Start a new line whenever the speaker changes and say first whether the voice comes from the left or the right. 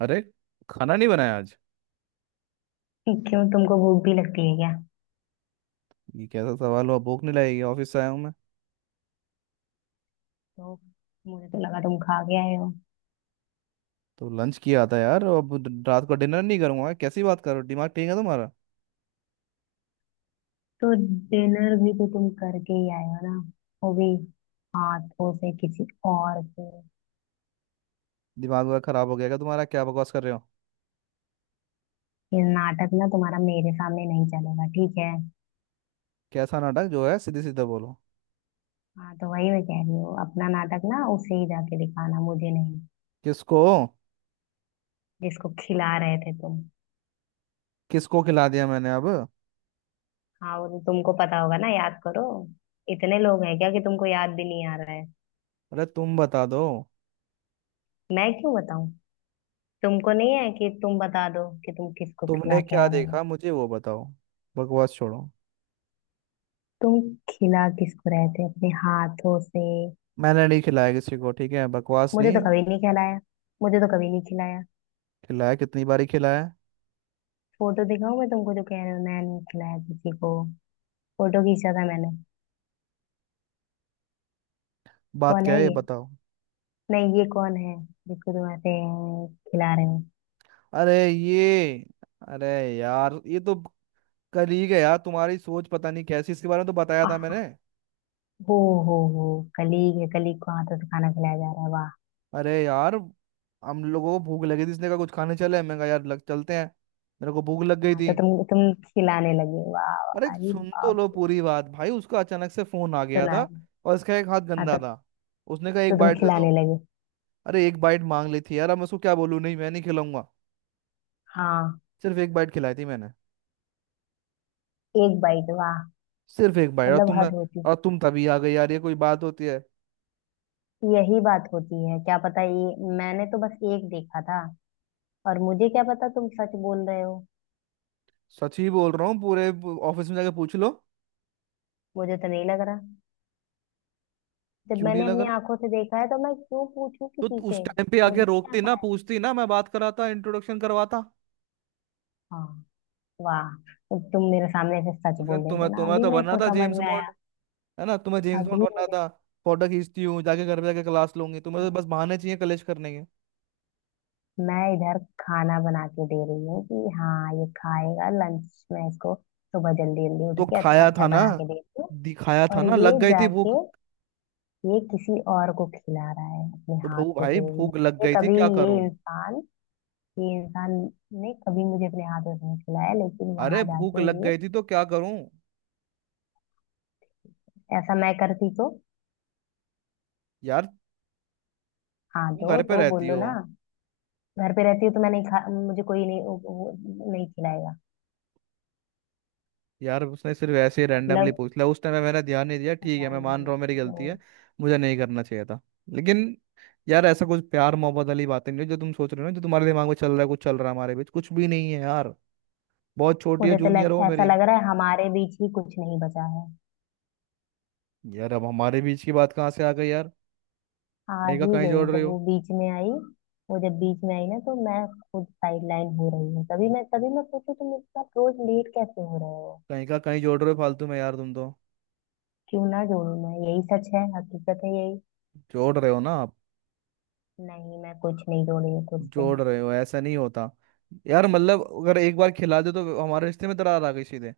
right: अरे, खाना नहीं बनाया आज।
left: क्यों तुमको भूख भी लगती है क्या।
right: ये कैसा सवाल हुआ? भूख नहीं लगेगी? ऑफिस से आया हूँ, मैं
left: तो मुझे तो लगा तुम खा के आए हो।
right: तो लंच किया था यार। अब रात को डिनर नहीं करूंगा? कैसी बात कर रहे हो, दिमाग ठीक है तुम्हारा?
left: तो डिनर भी तो तुम करके ही आए हो ना। वो भी हाथों से किसी और के।
right: दिमाग वगैरह खराब हो गया क्या तुम्हारा? क्या बकवास कर रहे हो?
left: ये नाटक ना तुम्हारा मेरे सामने नहीं चलेगा, ठीक है।
right: कैसा नाटक? जो है सीधे सीधे बोलो।
left: हाँ तो वही मैं कह रही हूँ, अपना नाटक ना उसे ही जाके दिखाना, मुझे नहीं।
right: किसको?
left: जिसको खिला रहे थे तुम।
right: किसको खिला दिया मैंने अब?
left: हाँ वो तो तुमको पता होगा ना, याद करो। इतने लोग हैं क्या कि तुमको याद भी नहीं आ रहा है।
right: अरे तुम बता दो।
left: मैं क्यों बताऊं। तुमको नहीं है कि तुम बता दो कि तुम किसको
right: तुमने
left: खिला के
right: क्या
left: आ रहे हो।
right: देखा मुझे वो बताओ। बकवास छोड़ो।
left: तुम खिला किसको रहे थे अपने हाथों से।
right: मैंने नहीं खिलाया किसी को, ठीक है? बकवास
left: मुझे तो
right: नहीं।
left: कभी नहीं खिलाया। मुझे तो कभी नहीं खिलाया।
right: खिलाया, कितनी बारी खिलाया?
left: फोटो दिखाऊं मैं तुमको जो कह रहे हो मैंने खिलाया किसी को। फोटो खींचा था मैंने।
right: बात
left: कौन
right: क्या
left: है
right: है ये
left: ये।
right: बताओ।
left: नहीं, ये कौन है। जिसको तुम ऐसे खिला रहे हो।
right: अरे ये, अरे यार, ये तो कलीग है यार। तुम्हारी सोच पता नहीं कैसी, इसके बारे में तो बताया था
left: आह।
right: मैंने।
left: हो। हो हो। कलीग है, कलीग को हाथों से खाना खिलाया जा रहा है, वाह।
right: अरे यार, हम लोगों को भूख लगी थी, इसने कहा कुछ खाने चले, मैं कहा यार लग चलते हैं। मेरे को भूख लग गई
left: हाँ तो
right: थी।
left: तुम खिलाने लगे, वाह
right: अरे
left: वाह, अरे
right: सुन तो
left: बाप।
right: लो पूरी बात भाई, उसका अचानक से फोन आ गया था
left: सुना।
right: और इसका एक हाथ
left: हाँ
right: गंदा
left: तो,
right: था। उसने कहा
left: तो
right: एक
left: तुम
right: बाइट दे दो।
left: खिलाने लगे।
right: अरे एक बाइट मांग ली थी यार, अब मैं उसको क्या बोलूँ, नहीं मैं नहीं खिलाऊंगा?
left: हाँ,
right: सिर्फ एक बाइट खिलाई थी मैंने।
left: एक बाइट, वाह।
right: सिर्फ एक बाइट और
left: मतलब
right: तुमने,
left: हद होती।
right: और तुम तभी आ गई यार। ये कोई बात होती है?
left: यही बात होती है, क्या पता, ये मैंने तो बस एक देखा था। और मुझे क्या पता तुम सच बोल रहे हो।
right: सच ही बोल रहा हूँ, पूरे ऑफिस में जाके पूछ लो।
left: मुझे तो नहीं लग रहा। जब
right: क्यों नहीं
left: मैंने
right: लग
left: अपनी
right: रहा?
left: आंखों से देखा है तो मैं क्यों पूछूं
right: तो
left: किसी
right: उस
left: से।
right: टाइम पे आके
left: मुझे क्या
right: रोकती ना,
left: पता है।
right: पूछती ना, मैं बात कराता, इंट्रोडक्शन करवाता।
left: हाँ। वाह। तो तुम मेरे सामने से सच
right: लेकिन
left: बोल देते
right: तुम्हें
left: ना,
right: तुम्हें
left: अभी
right: तो
left: मेरे
right: बनना
left: को
right: था
left: समझ
right: जेम्स
left: में आया।
right: बॉन्ड। है ना? तुम्हें जेम्स
left: अभी
right: बॉन्ड बनना
left: मुझे।
right: था। फोटो खींचती हूँ जाके, घर पे जाके क्लास लूंगी, तुम्हें तो बस बहाने चाहिए कलेश करने के।
left: मैं इधर खाना बना के दे रही हूँ कि हाँ ये खाएगा लंच में इसको, सुबह जल्दी जल्दी उठ
right: तो
left: के अच्छा
right: खाया
left: अच्छा
right: था ना,
left: बना के देती हूँ।
right: दिखाया था
left: और
right: ना,
left: ये
right: लग गई थी भूख।
left: जाके ये किसी और को खिला रहा है, अपने
right: तो भू
left: हाथ को
right: भाई
left: सूंघ रहा
right: भूख लग
left: है। ये
right: गई थी
left: कभी,
right: क्या
left: ये
right: करूं?
left: इंसान, ये इंसान ने कभी मुझे अपने हाथों से नहीं खिलाया, लेकिन
right: अरे
left: वहां
right: भूख
left: जाके
right: लग
left: ये।
right: गई थी तो क्या करूं?
left: ऐसा मैं करती तो।
right: यार
left: हाँ
right: तुम
left: दो
right: घर पे
left: तो
right: रहती
left: बोलो
right: हो।
left: ना। घर पे रहती हूँ तो मैं नहीं खा, मुझे कोई नहीं नहीं खिलाएगा।
right: यार उसने सिर्फ ऐसे ही रैंडमली
left: मतलब,
right: पूछ लिया, उस टाइम पे मैंने ध्यान नहीं दिया। ठीक है, मैं मान
left: रैंडम।
right: रहा हूँ मेरी गलती है, मुझे नहीं करना चाहिए था। लेकिन यार ऐसा कुछ प्यार मोहब्बत वाली बातें नहीं है, जो तुम सोच रहे हो ना, जो तुम्हारे दिमाग में चल रहा है, कुछ चल रहा है हमारे बीच, कुछ भी नहीं है यार। बहुत छोटी है, जूनियर हो
left: ऐसा
right: मेरी।
left: लग रहा है हमारे बीच ही कुछ नहीं बचा है।
right: यार अब हमारे बीच की बात कहाँ से आ गई यार?
left: आ
right: कहीं का
left: ही
right: कहीं
left: गई,
right: जोड़ रहे
left: जब
right: हो।
left: वो बीच में आई। वो जब बीच में आई ना तो मैं खुद साइडलाइन हो रही हूँ, तभी मैं सोचू तुम मेरे साथ रोज लेट कैसे हो रहे हो।
right: कहीं का कहीं जोड़ रहे हो फालतू में यार तुम तो।
left: क्यों ना जोड़ू मैं, यही सच है, हकीकत है यही।
right: जोड़ रहे हो ना आप,
left: नहीं मैं कुछ नहीं जोड़ी हूँ खुद से।
right: जोड़ रहे हो, ऐसा नहीं होता। यार मतलब, अगर एक बार खिला दो तो हमारे रिश्ते में दरार आ गई सीधे?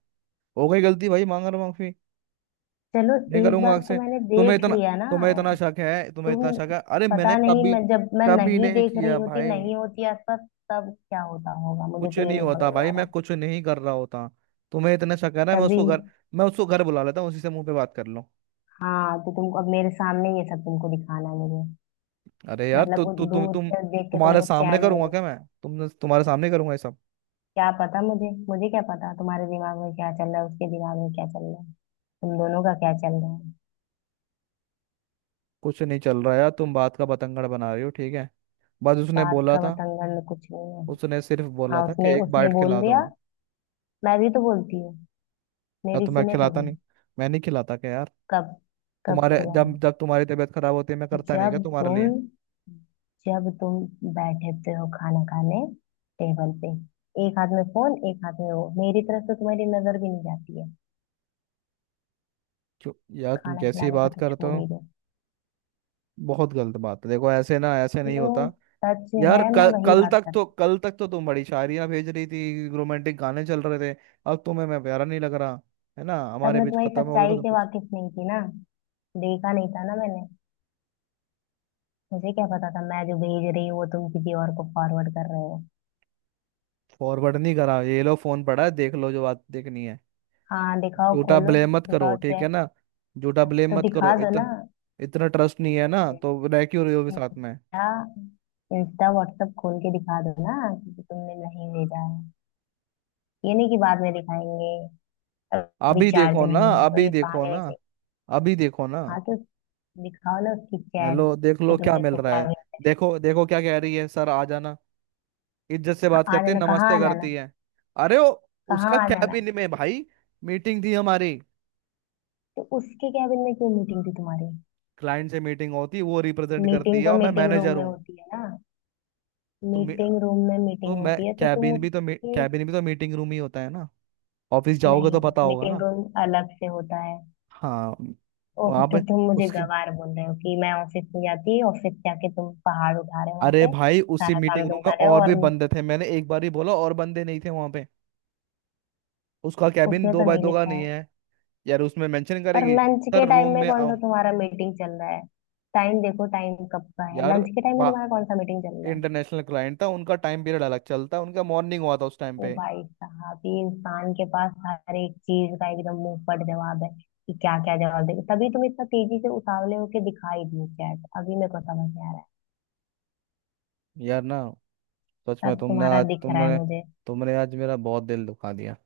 right: हो गई गलती भाई, मांग रहा माफी,
left: चलो।
right: नहीं
left: एक
right: करूंगा
left: बार तो
right: आपसे।
left: मैंने
right: तुम्हें
left: देख
right: इतना
left: लिया ना।
right: तुम्हें इतना शक है? तुम्हें इतना शक
left: तुम,
right: है? अरे मैंने
left: पता नहीं,
right: कभी
left: मैं जब मैं
right: कभी
left: नहीं
right: नहीं
left: देख रही
right: किया
left: होती,
right: भाई,
left: नहीं होती आसपास, तब क्या होता होगा, मुझे
right: कुछ
left: तो ये
right: नहीं
left: नहीं
right: होता
left: समझ में
right: भाई,
left: आ
right: मैं
left: रहा।
right: कुछ नहीं कर रहा होता। तुम्हें इतना शक है ना, मैं
left: तभी।
right: उसको घर मैं उसको घर बुला लेता हूँ, उसी से मुंह पे बात कर लो।
left: हाँ तो तुमको अब मेरे सामने ये सब तुमको दिखाना है मुझे।
right: अरे यार,
left: मतलब
right: तो
left: वो
right: तु, तु,
left: दूर
right: तुम
left: से देख के
right: तुम्हारे
left: तुमको
right: सामने
left: चैन
right: करूंगा
left: नहीं।
right: क्या मैं? तुम्हारे सामने करूंगा ये सब?
left: क्या पता मुझे, मुझे क्या पता तुम्हारे दिमाग में क्या चल रहा है, उसके दिमाग में क्या चल रहा है, तुम दोनों का क्या चल रहा है।
right: कुछ नहीं चल रहा यार, तुम बात का बतंगड़ बना रही हो, ठीक है? बस उसने
left: बात
right: बोला
left: का
right: था,
left: बतंगड़ में कुछ नहीं है।
right: उसने सिर्फ बोला
left: हाँ
right: था कि
left: उसने
right: एक
left: उसने
right: बाइट
left: बोल
right: खिला दो।
left: दिया, मैं भी तो बोलती हूँ,
right: या
left: मेरी
right: तो मैं
left: सुने
right: खिलाता
left: कभी।
right: नहीं? मैं नहीं खिलाता क्या यार?
left: कब। कब
right: तुम्हारे
left: खिलाए।
right: जब जब तुम्हारी तबीयत खराब होती है मैं करता नहीं
left: जब
right: क्या तुम्हारे लिए?
left: तुम जब तुम बैठते हो खाना खाने टेबल पे, एक हाथ में फोन एक हाथ में वो, मेरी तरफ से तुम्हारी नजर भी नहीं जाती है।
right: क्यों? यार तुम
left: खाना
right: कैसी
left: खिलाने का
right: बात
left: तो
right: करते
left: छोड़
right: हो?
left: ही दो।
right: बहुत गलत बात है, देखो ऐसे ना, ऐसे नहीं
left: जो
right: होता।
left: सच
right: यार
left: है मैं
right: कल
left: वही बात कर।
right: कल तक तो तुम बड़ी शायरियां भेज रही थी, रोमांटिक गाने चल रहे थे। अब तुम्हें मैं प्यारा नहीं लग रहा? है ना,
left: तब
right: हमारे
left: मैं
right: बीच
left: तुम्हारी
right: खत्म हो गया
left: सच्चाई
right: तो
left: से
right: कुछ।
left: वाकिफ नहीं थी ना, देखा नहीं था ना मैंने। मुझे क्या पता था मैं जो भेज रही हूँ वो तुम किसी और को फॉरवर्ड कर रहे हो।
right: फॉरवर्ड नहीं करा, ये लो फोन पड़ा है, देख लो जो बात देखनी है।
left: हाँ दिखाओ,
right: झूठा
left: खोलो।
right: ब्लेम मत करो,
left: दिखाओ,
right: ठीक है
left: चेक।
right: ना? झूठा ब्लेम
left: तो
right: मत करो
left: दिखा दो ना।
right: इतना। इतना ट्रस्ट नहीं है ना तो रह क्यों रहे हो भी साथ में?
left: इंस्टा, इंस्टा व्हाट्सएप खोल के दिखा दो ना कि तुमने नहीं भेजा है। ये नहीं कि बाद में दिखाएंगे, अभी
right: अभी
left: चार्ज
right: देखो ना,
left: नहीं है, तो
right: अभी
left: ये
right: देखो
left: बहाने में
right: ना,
left: से।
right: अभी देखो ना।
left: हाँ तो दिखाओ ना उसकी चैट,
right: हेलो, देख लो
left: कि
right: क्या
left: तुमने
right: मिल
left: इसको
right: रहा
left: क्या
right: है।
left: भेजा।
right: देखो देखो क्या कह रही है, सर आ जाना। इज्जत से
left: हाँ,
right: बात
left: आ
right: करती है,
left: जाना कहाँ
right: नमस्ते
left: आ जाना।
right: करती है। अरे वो,
left: कहाँ
right: उसका
left: आ जाना।
right: कैबिन में भाई मीटिंग थी हमारी।
left: तो उसके कैबिन में क्यों मीटिंग थी तुम्हारी।
right: क्लाइंट से मीटिंग होती, वो रिप्रेजेंट करती
left: मीटिंग
right: है
left: तो
right: और मैं
left: मीटिंग रूम
right: मैनेजर
left: में
right: हूँ।
left: होती है ना।
right: तो मी-
left: मीटिंग रूम में
right: तो
left: मीटिंग
right: मैं
left: होती है तो तुम उसके।
right: कैबिन भी तो मीटिंग रूम ही होता है ना? ऑफिस जाओगे तो
left: नहीं,
right: पता होगा
left: मीटिंग
right: ना।
left: रूम अलग से होता है।
right: हाँ।
left: ओह
right: वहां
left: तो
right: पे
left: तुम मुझे
right: उसके
left: गवार बोल रहे हो कि मैं ऑफिस में जाती, ऑफिस जाके तुम पहाड़ उठा रहे हो वहां
right: अरे
left: पे।
right: भाई उसी
left: सारा
right: मीटिंग
left: काम
right: रूम
left: तुम
right: में
left: कर रहे हो
right: और भी
left: और।
right: बंदे थे, मैंने एक बार ही बोला, और बंदे नहीं थे वहां पे? उसका कैबिन
left: उसमें
right: दो
left: तो
right: बाय
left: नहीं
right: दो का
left: लिखा
right: नहीं
left: है।
right: है। यार उसमें मेंशन
left: और
right: करेगी,
left: लंच
right: सर
left: के
right: रूम
left: टाइम में
right: में
left: कौन सा
right: आओ?
left: तुम्हारा मीटिंग चल रहा है। टाइम देखो, टाइम कब का है,
right: यार
left: लंच के टाइम में
right: बा
left: तुम्हारा कौन सा मीटिंग चल रहा है।
right: इंटरनेशनल क्लाइंट था, उनका टाइम पीरियड अलग चलता है, उनका मॉर्निंग हुआ था उस टाइम
left: ओ
right: पे।
left: भाई साहब, ये इंसान के पास हर एक चीज का एकदम मुंह पर जवाब है कि क्या क्या जवाब दे। तभी तुम इतना तेजी से उतावले होके दिखाई दी चैट, अभी मेरे को समझ में आ रहा है।
right: यार ना। सच में
left: सब तुम्हारा दिख रहा है मुझे।
right: तुमने आज मेरा बहुत दिल दुखा दिया।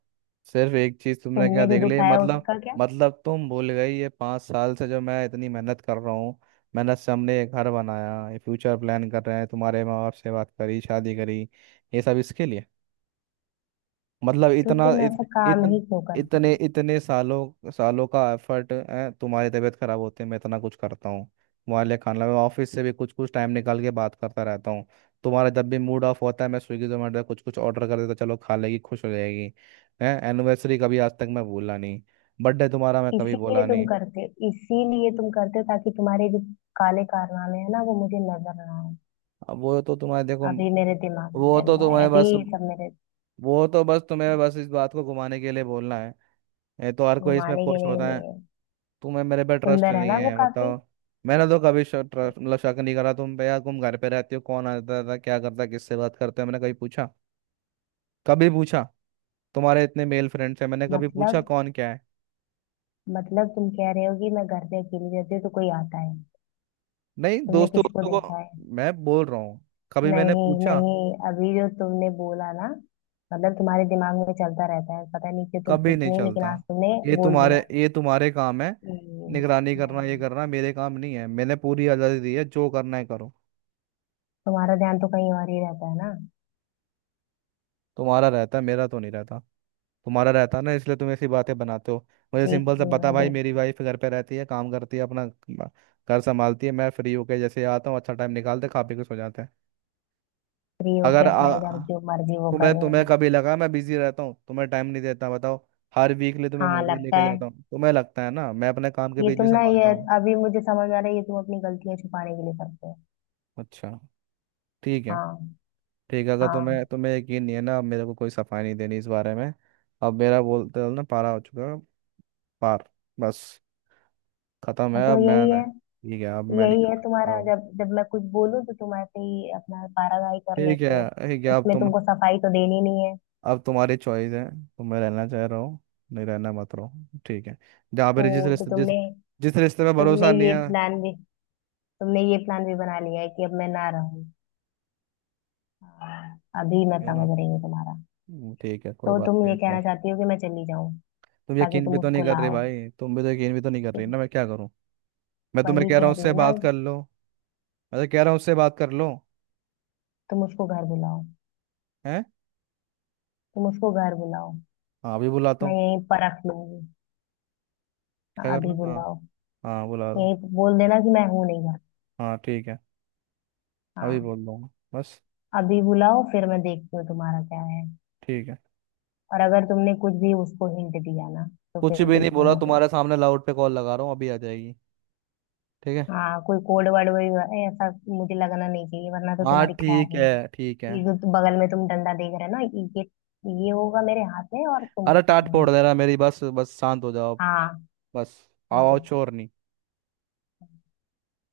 right: सिर्फ एक चीज तुमने क्या
left: तुमने जो
right: देख ली
left: दुखाया
right: मतलब?
left: उसका क्या।
right: मतलब तुम भूल गई, ये 5 साल से जो मैं इतनी मेहनत कर रहा हूँ, मेहनत से हमने ये घर बनाया, ये फ्यूचर प्लान कर रहे हैं, तुम्हारे माँ बाप से बात करी, शादी करी, ये सब इसके लिए। मतलब
left: तो
right: इतना
left: तुम
right: इत,
left: ऐसा काम
right: इतन,
left: ही क्यों करते हो।
right: इतने इतने सालों सालों का एफर्ट है, तुम्हारी तबीयत खराब होते मैं इतना कुछ करता हूँ तुम्हारे लिए, खाना, मैं ऑफिस से भी कुछ कुछ टाइम निकाल के बात करता रहता हूँ। तुम्हारा जब भी मूड ऑफ होता है मैं स्विगी जोमेटो कुछ कुछ ऑर्डर कर देता, चलो खा लेगी खुश हो जाएगी। है एनिवर्सरी, कभी आज तक मैं भूला नहीं, बर्थडे तुम्हारा मैं कभी
left: इसीलिए
right: भूला
left: तुम
right: नहीं।
left: करते हो, इसीलिए तुम करते हो ताकि तुम्हारे जो काले कारनामे है ना वो मुझे नजर ना आए।
right: अब वो तो तुम्हारे, देखो
left: अभी मेरे दिमाग में
right: वो
left: चल
right: तो
left: रहा है
right: तुम्हें
left: अभी
right: बस
left: ये सब मेरे।
right: वो तो बस तुम्हें बस इस बात को घुमाने के लिए बोलना है। ये तो हर कोई इसमें
left: घुमाने के
right: खुश होता
left: लिए
right: है।
left: है।
right: तुम्हें मेरे पे ट्रस्ट
left: सुंदर है
right: नहीं
left: ना वो
right: है
left: काफी।
right: बताओ? मैंने तो कभी शक, ट्रस्ट मतलब, शक नहीं करा तुम पे यार। तुम घर पे रहती हो, कौन आता था, क्या करता, किससे बात करते हो, मैंने कभी पूछा? कभी पूछा? तुम्हारे इतने मेल फ्रेंड्स हैं, मैंने कभी पूछा
left: मतलब।
right: कौन क्या है?
left: मतलब तुम कह रहे हो कि मैं घर पे अकेली रहती हूँ तो कोई आता है।
right: नहीं,
left: तुमने
right: दोस्तों
left: किसको
right: दोस्तों
left: देखा
right: को
left: है।
right: मैं बोल रहा हूँ, कभी मैंने
left: नहीं
right: पूछा?
left: नहीं, अभी जो तुमने बोला ना, मतलब तुम्हारे दिमाग में चलता रहता है, पता नहीं कि तुम
right: कभी
left: कुछ
right: नहीं
left: नहीं लेकिन
right: चलता।
left: आज तुमने
right: ये
left: बोल
right: तुम्हारे,
left: दिया।
right: ये तुम्हारे काम है,
left: हम्म।
right: निगरानी करना। ये
left: नहीं,
right: करना मेरे काम नहीं है, मैंने पूरी आज़ादी दी है, जो करना है करो।
left: तुम्हारा ध्यान तो कहीं और ही रहता है ना।
right: तुम्हारा रहता है, मेरा तो नहीं रहता। तुम्हारा रहता है ना, इसलिए तुम ऐसी बातें बनाते हो। मुझे
left: देख
right: सिंपल सा
left: लूँ
right: बता,
left: मैं
right: भाई मेरी
left: देख।
right: वाइफ घर पे रहती है, काम करती है, घर संभालती है, मैं फ्री होके जैसे आता हूँ, अच्छा टाइम निकालते, खा पी के सो जाते हैं।
left: फ्री होके
right: अगर
left: अपना इधर
right: आ,
left: जो मर्जी वो
right: तुम्हें
left: करूँ
right: तुम्हें
left: मैं।
right: कभी लगा मैं बिजी रहता हूँ, तुम्हें टाइम नहीं देता, बताओ? हर वीकली तुम्हें
left: हाँ
right: मूवी
left: लगता
right: लेके
left: है।
right: जाता हूँ, तुम्हें लगता है ना मैं अपने काम के
left: ये
right: बीच
left: तुम
right: भी
left: ना ये,
right: संभालता हूँ।
left: अभी मुझे समझ आ रहा है ये तुम अपनी गलतियां छुपाने के लिए करते हो।
right: अच्छा, ठीक है
left: हाँ।
right: ठीक है, अगर तुम्हें
left: हाँ।
right: तुम्हें यकीन नहीं है ना, अब मेरे को कोई सफाई नहीं देनी इस बारे में। अब मेरा, बोलते हो ना, पारा हो चुका है, पार बस, खत्म
left: हाँ,
right: है।
left: तो
right: अब मैं
left: यही है।
right: नहीं- ठीक है, अब मैं नहीं
left: यही
right: कर
left: है
right: सकता
left: तुम्हारा,
right: अब।
left: जब जब मैं कुछ बोलूं तो तुम ऐसे ही अपना पारागाही कर
right: ठीक
left: लेते
right: है
left: हो।
right: ठीक है, अब
left: इसमें
right: तुम,
left: तुमको सफाई तो देनी नहीं है।
right: अब तुम्हारी चॉइस है, तुम्हें रहना चाह रहा हो, नहीं रहना मत रहो। ठीक है, जहाँ
left: हो।
right: पे जिस
left: तो
right: रिश्ते जिस
left: तुमने,
right: जिस रिश्ते में
left: तुमने
right: भरोसा नहीं
left: ये
right: है।
left: प्लान भी, तुमने ये प्लान भी बना लिया है कि अब मैं ना रहूं। हाँ, अभी मैं
right: है ना?
left: समझ रही हूँ तुम्हारा।
right: ठीक है, कोई
left: तो
right: बात
left: तुम
right: नहीं
left: ये
right: तुम।
left: कहना चाहती हो कि मैं चली जाऊं
right: तुम
left: ताकि
right: यकीन भी
left: तुम
right: तो
left: उसको
right: नहीं कर रही
left: लाओ।
right: भाई, तुम भी तो यकीन भी तो नहीं कर
left: तो
right: रही ना, मैं क्या करूँ? मैं तुम्हें
left: वही
right: कह रहा हूँ
left: कह रही
right: उससे
left: हूँ ना।
right: बात कर लो, मैं तो कह रहा हूँ उससे बात कर लो।
left: तुम उसको घर बुलाओ।
right: हैं?
left: तुम उसको घर बुलाओ।
right: हाँ अभी बुलाता
left: मैं
right: हूँ।
left: यहीं परख लूंगी।
right: क्या
left: हाँ,
right: कर लो?
left: अभी
right: हाँ,
left: बुलाओ।
right: हाँ बुला दो।
left: यहीं बोल देना कि मैं हूं नहीं घर।
right: हाँ ठीक है, अभी
left: हाँ
right: बोल दूंगा बस।
left: अभी बुलाओ, फिर मैं देखती हूँ तुम्हारा क्या है।
right: ठीक है,
left: और अगर तुमने कुछ भी उसको हिंट दिया ना तो
right: कुछ
left: फिर
right: भी नहीं
left: देख
right: बोला,
left: लेना तुम।
right: तुम्हारे सामने लाउड पे कॉल लगा रहा हूँ, अभी आ जाएगी। ठीक है।
left: हाँ कोई कोड वर्ड वही है, ऐसा मुझे लगना नहीं चाहिए, वरना तो
right: हाँ,
left: तुम्हारी खैर
right: ठीक
left: नहीं।
right: है ठीक है।
left: बगल में तुम डंडा देख रहे हो ना, ये ये होगा मेरे हाथ में और तुम
right: अरे, टाट
left: सामने।
right: फोड़ दे रहा मेरी, बस बस शांत हो जाओ।
left: हाँ।
right: बस, आओ
left: हाँ।
right: शोर नहीं।